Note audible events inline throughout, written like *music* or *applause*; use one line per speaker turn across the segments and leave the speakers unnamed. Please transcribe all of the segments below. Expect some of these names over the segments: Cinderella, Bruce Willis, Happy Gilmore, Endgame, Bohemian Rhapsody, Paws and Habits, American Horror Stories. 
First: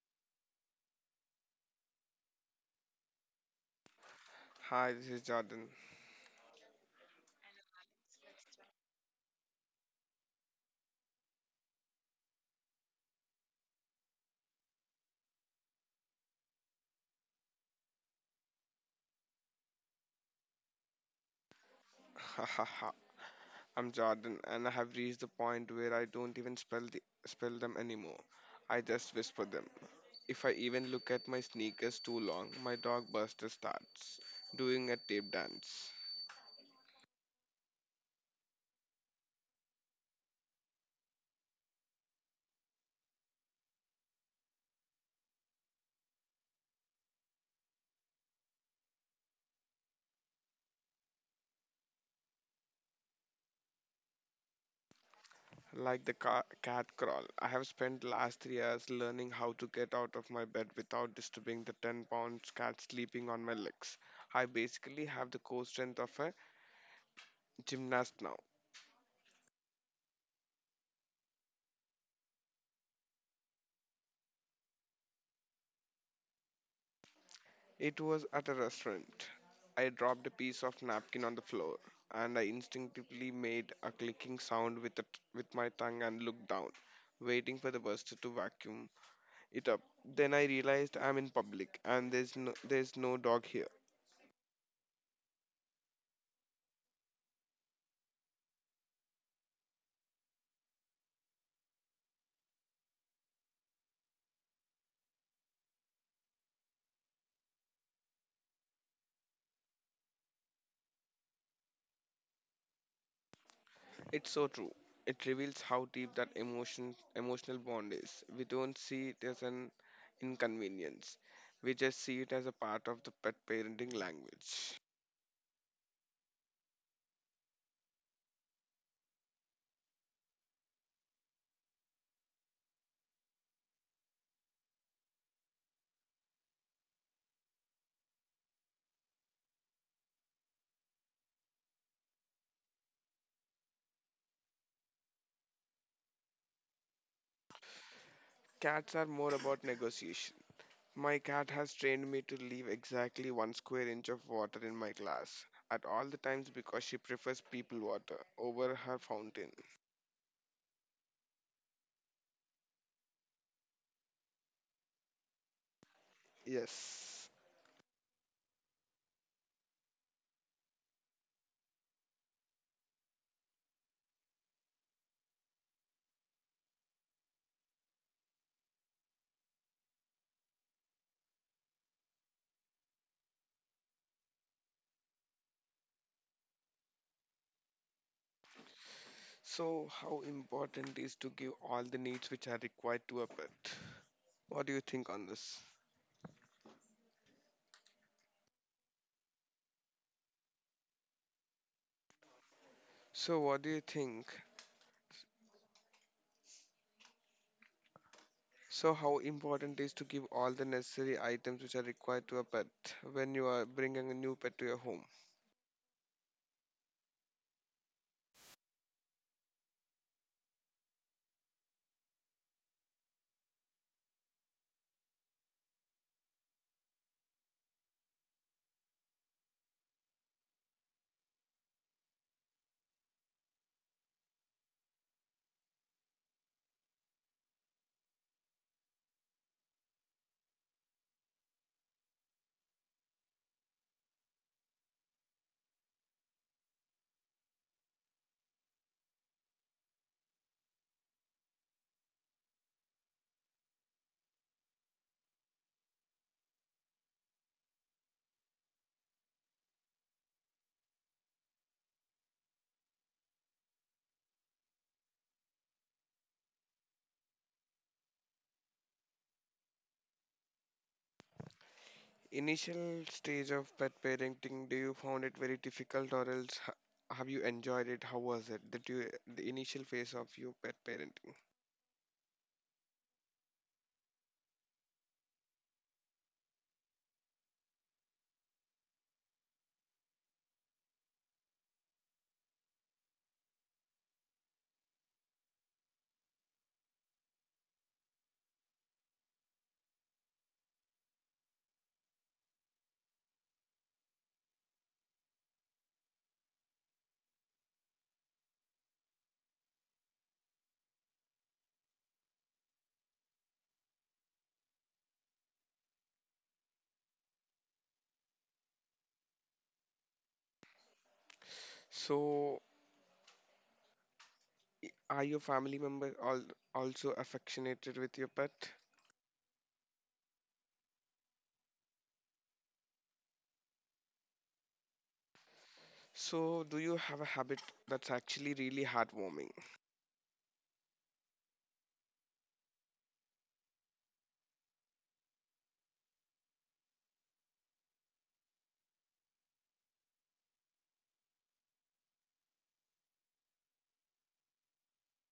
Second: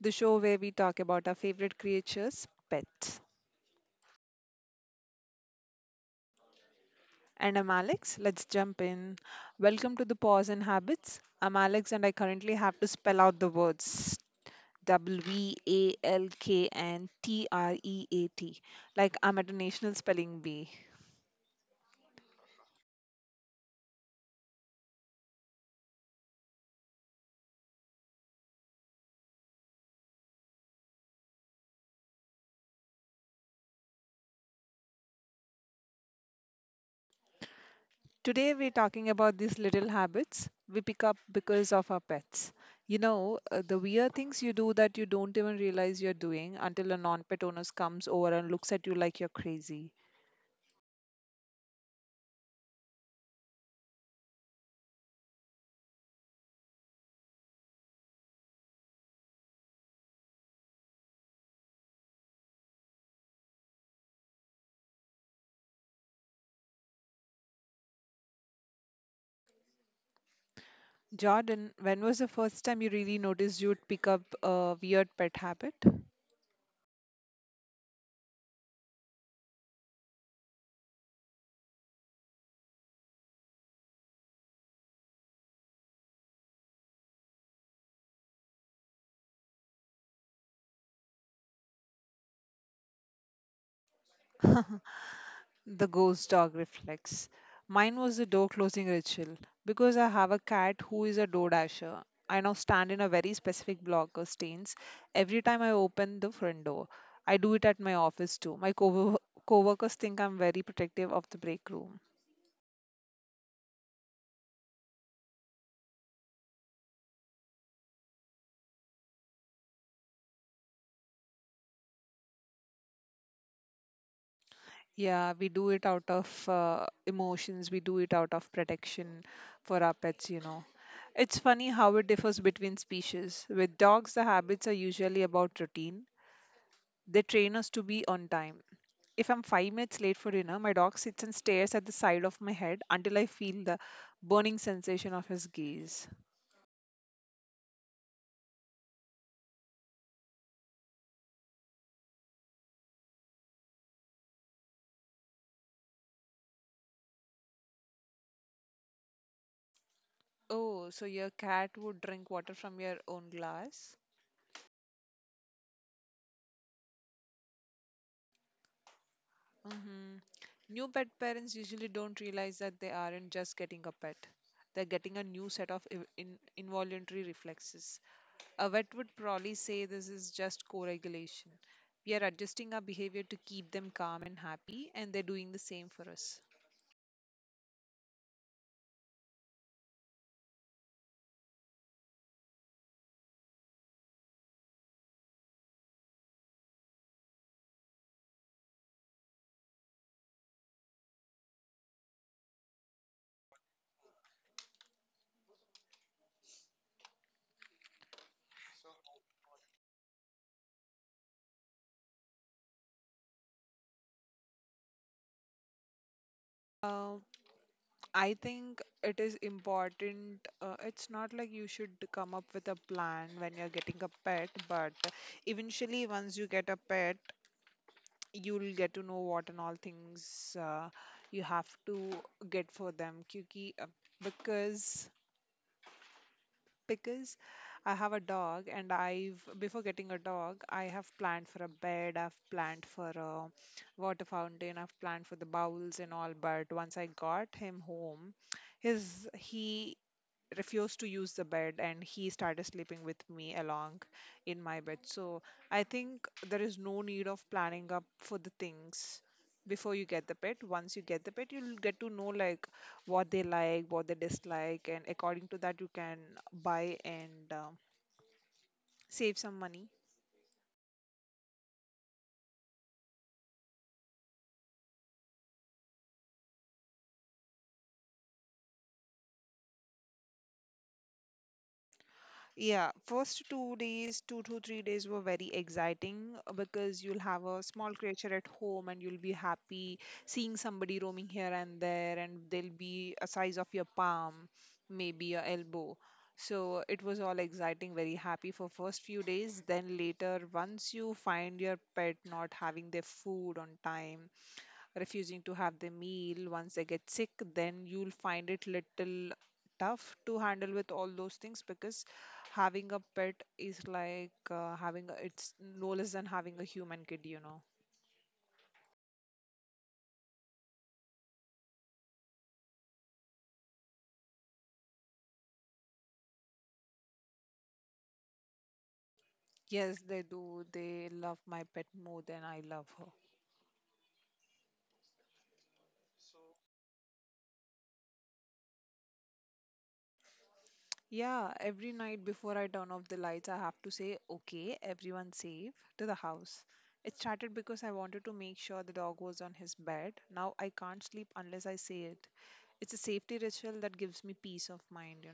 the show where we talk about our favorite creatures, pets.
Hi, this is Jordan.
And I'm Alex. Let's jump in. Welcome to the Paws and Habits. I'm Alex, and I currently have to spell out the words WVALK and TREAT, like I'm at a national spelling bee.
*laughs* I'm Jordan, and I have reached the point where I don't even spell them anymore. I just whisper them. If I even look at my sneakers too long, my dog Buster starts doing a tape dance.
Today, we're talking about these little habits we pick up because of our pets. The weird things you do that you don't even realize you're doing until a non pet owner comes over and looks at you like you're crazy.
Like the cat crawl, I have spent last 3 years learning how to get out of my bed without disturbing the 10 pound cat sleeping on my legs. I basically have the core strength of a gymnast now.
Jordan, when was the first time you really noticed you'd pick up a weird pet habit?
It was at a restaurant. I dropped a piece of napkin on the floor, and I instinctively made a clicking sound with my tongue and looked down, waiting for the buster to vacuum it up. Then I realized I'm in public, and there's no dog here.
The ghost dog reflects. Mine was the door closing ritual because I have a cat who is a door dasher. I now stand in a very specific block of stains every time I open the front door. I do it at my office too. My co workers think I'm very protective of the break room.
It's so true. It reveals how deep that emotional bond is. We don't see it as an inconvenience. We just see it as a part of the pet parenting language.
Yeah, we do it out of emotions, we do it out of protection for our pets, It's funny how it differs between species. With dogs, the habits are usually about routine. They train us to be on time. If I'm 5 minutes late for dinner, my dog sits and stares at the side of my head until I feel the burning sensation of his gaze.
Cats are more about negotiation. My cat has trained me to leave exactly one square inch of water in my glass at all the times because she prefers people water over her fountain.
Oh, so your cat would drink water from your own glass?
Yes.
Hmm. New pet parents usually don't realize that they aren't just getting a pet. They're getting a new set of involuntary reflexes. A vet would probably say this is just co regulation. We are adjusting our behavior to keep them calm and happy, and they're doing the same for us.
So, how important is to give all the needs which are required to a pet? What do you think on this? So, what do you think? So, how important is to give all the necessary items which are required to a pet when you are bringing a new pet to your home?
Uh. I think it is important. It's not like you should come up with a plan when you're getting a pet, but eventually, once you get a pet, you'll get to know what and all things you have to get for them. Kyuki, because because I have a dog, and I've before getting a dog, I have planned for a bed, I've planned for a water fountain, I've planned for the bowls and all. But once I got him home his he refused to use the bed, and he started sleeping with me along in my bed. So I think there is no need of planning up for the things before you get the pet. Once you get the pet, you'll get to know like what they like, what they dislike, and according to that you can buy and save some money.
Initial stage of pet parenting, do you found it very difficult or else have you enjoyed it? How was it that you the initial phase of your pet parenting?
Yeah, first 2 days, 2 to 3 days were very exciting because you'll have a small creature at home, and you'll be happy seeing somebody roaming here and there, and they'll be a size of your palm, maybe your elbow. So it was all exciting, very happy for first few days. Then later, once you find your pet not having their food on time, refusing to have the meal, once they get sick, then you'll find it little tough to handle with all those things, because having a pet is like it's no less than having a human kid, you know.
So are your family member all also affectionated with your pet?
Yes, they do. They love my pet more than I love her.
So do you have a habit that's actually really heartwarming?
Yeah, every night before I turn off the lights, I have to say, okay, everyone safe to the house. It started because I wanted to make sure the dog was on his bed. Now I can't sleep unless I say it. It's a safety ritual that gives me peace of mind, you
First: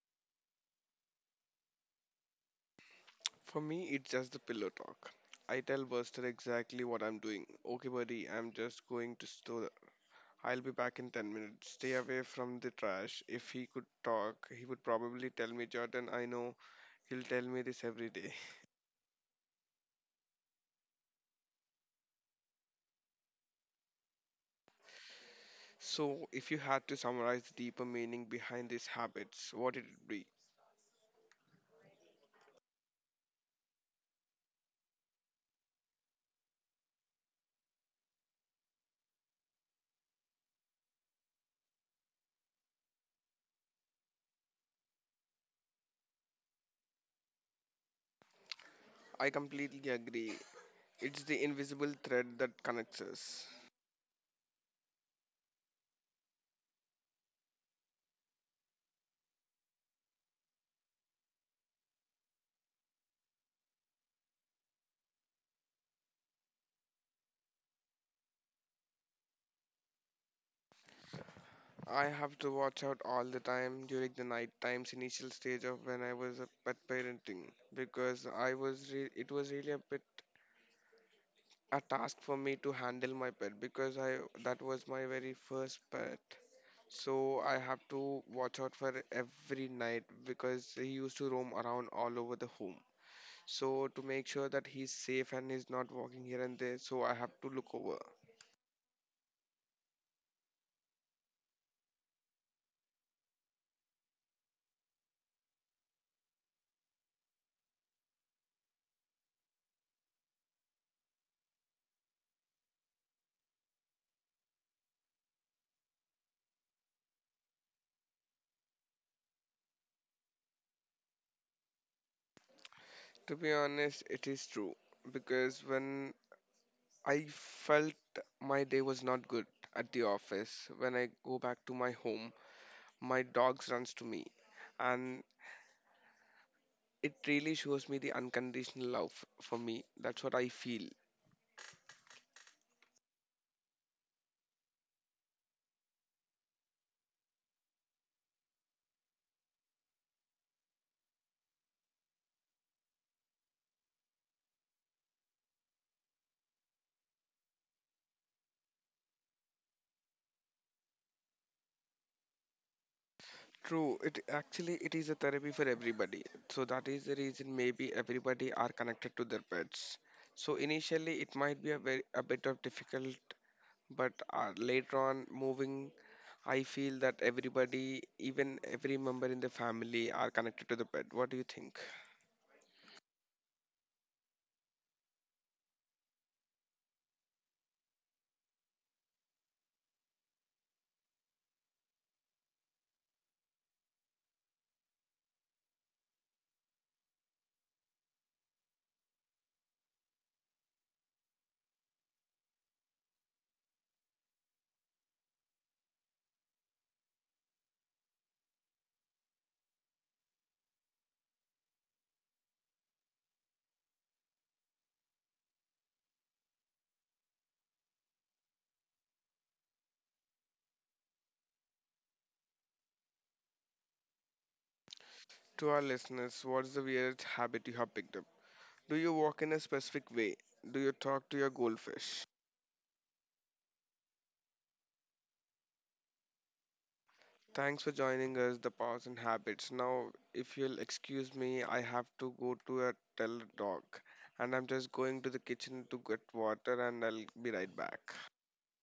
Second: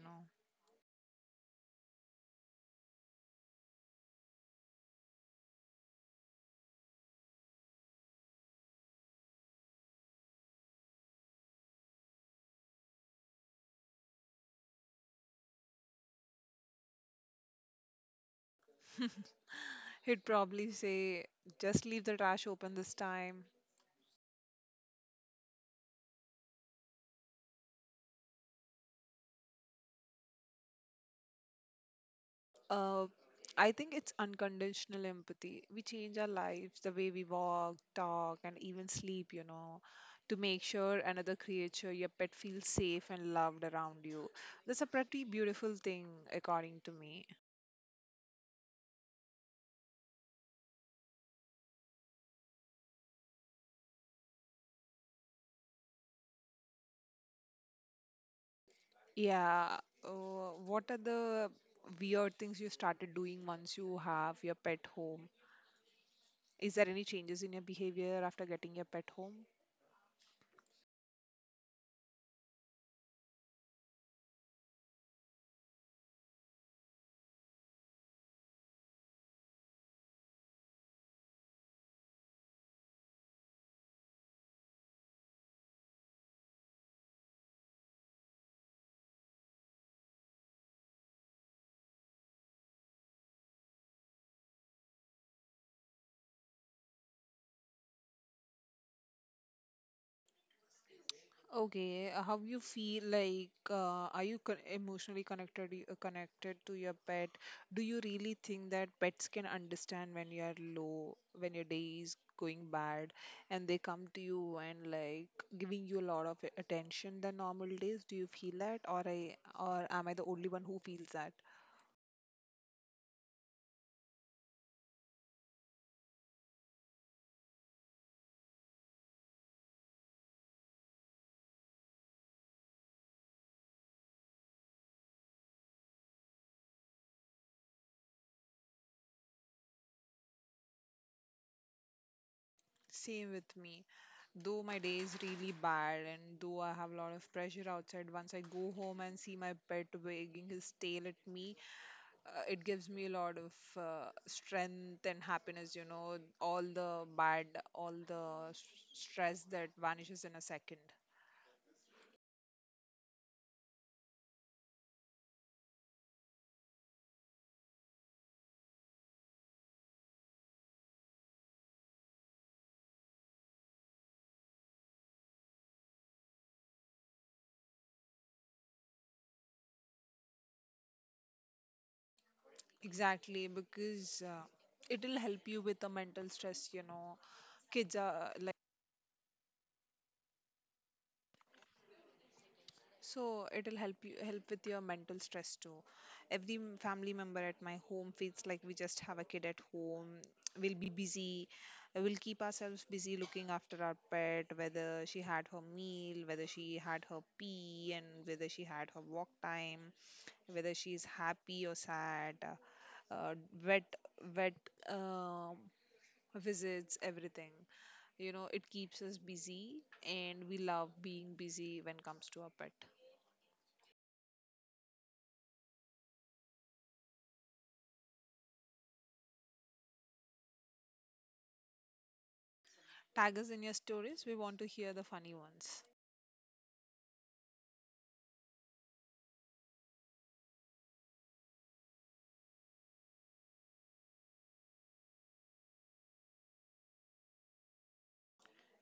For me, it's just the pillow talk. I tell Buster exactly what I'm doing. Okay, buddy, I'm just going to store, I'll be back in 10 minutes. Stay away from the trash. If he could talk, he would probably tell me, Jordan, I know he'll tell me this every day. *laughs*
know. *laughs* He'd probably say, just leave the trash open this time.
So, if you had to summarize the deeper meaning behind these habits, what would it be?
Uh, I think it's unconditional empathy. We change our lives, the way we walk, talk, and even sleep, you know, to make sure another creature, your pet, feels safe and loved around you. That's a pretty beautiful thing, according to me.
I completely agree. It's the invisible thread that connects us.
Yeah. What are the weird things you started doing once you have your pet home? Is there any changes in your behavior after getting your pet home?
I have to watch out all the time during the night times initial stage of when I was a pet parenting because I was it was really a bit a task for me to handle my pet because I that was my very first pet. So I have to watch out for every night because he used to roam around all over the home. So to make sure that he's safe and he's not walking here and there, so I have to look over.
Okay, how you feel like are you con emotionally connected connected to your pet? Do you really think that pets can understand when you are low, when your day is going bad, and they come to you and like giving you a lot of attention than normal days? Do you feel that, or I or am I the only one who feels that?
To be honest, it is true because when I felt my day was not good at the office, when I go back to my home, my dogs runs to me, and it really shows me the unconditional love for me. That's what I feel.
Same with me. Though my day is really bad and though I have a lot of pressure outside, once I go home and see my pet wagging his tail at me, it gives me a lot of strength and happiness, you know, all the bad, all the s- stress that vanishes in a second.
True, it actually it is a therapy for everybody. So that is the reason maybe everybody are connected to their pets. So initially it might be a very a bit of difficult, but later on moving, I feel that everybody, even every member in the family, are connected to the pet. What do you think?
Exactly, because it'll help you with the mental stress, you know. Kids are so it'll help you help with your mental stress too. Every family member at my home feels like we just have a kid at home. We'll be busy. We'll keep ourselves busy looking after our pet, whether she had her meal, whether she had her pee, and whether she had her walk time, whether she's happy or sad, uh, wet wet um visits, everything. You know, it keeps us busy, and we love being busy when comes to our pet.
To our listeners, what's the weirdest habit you have picked up? Do you walk in a specific way? Do you talk to your goldfish?
Tag us in your stories. We want to hear the funny ones.
Thanks for joining us, the Powers and Habits. Now, if you'll excuse me, I have to go to a tell dog, and I'm just going to the kitchen to get water, and I'll be right back.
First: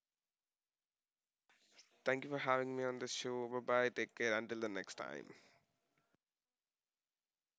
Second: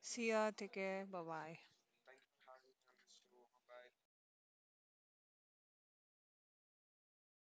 See ya. Take care. Bye bye.
Thank you for having me on the show. Bye bye. Take care. Until the next time.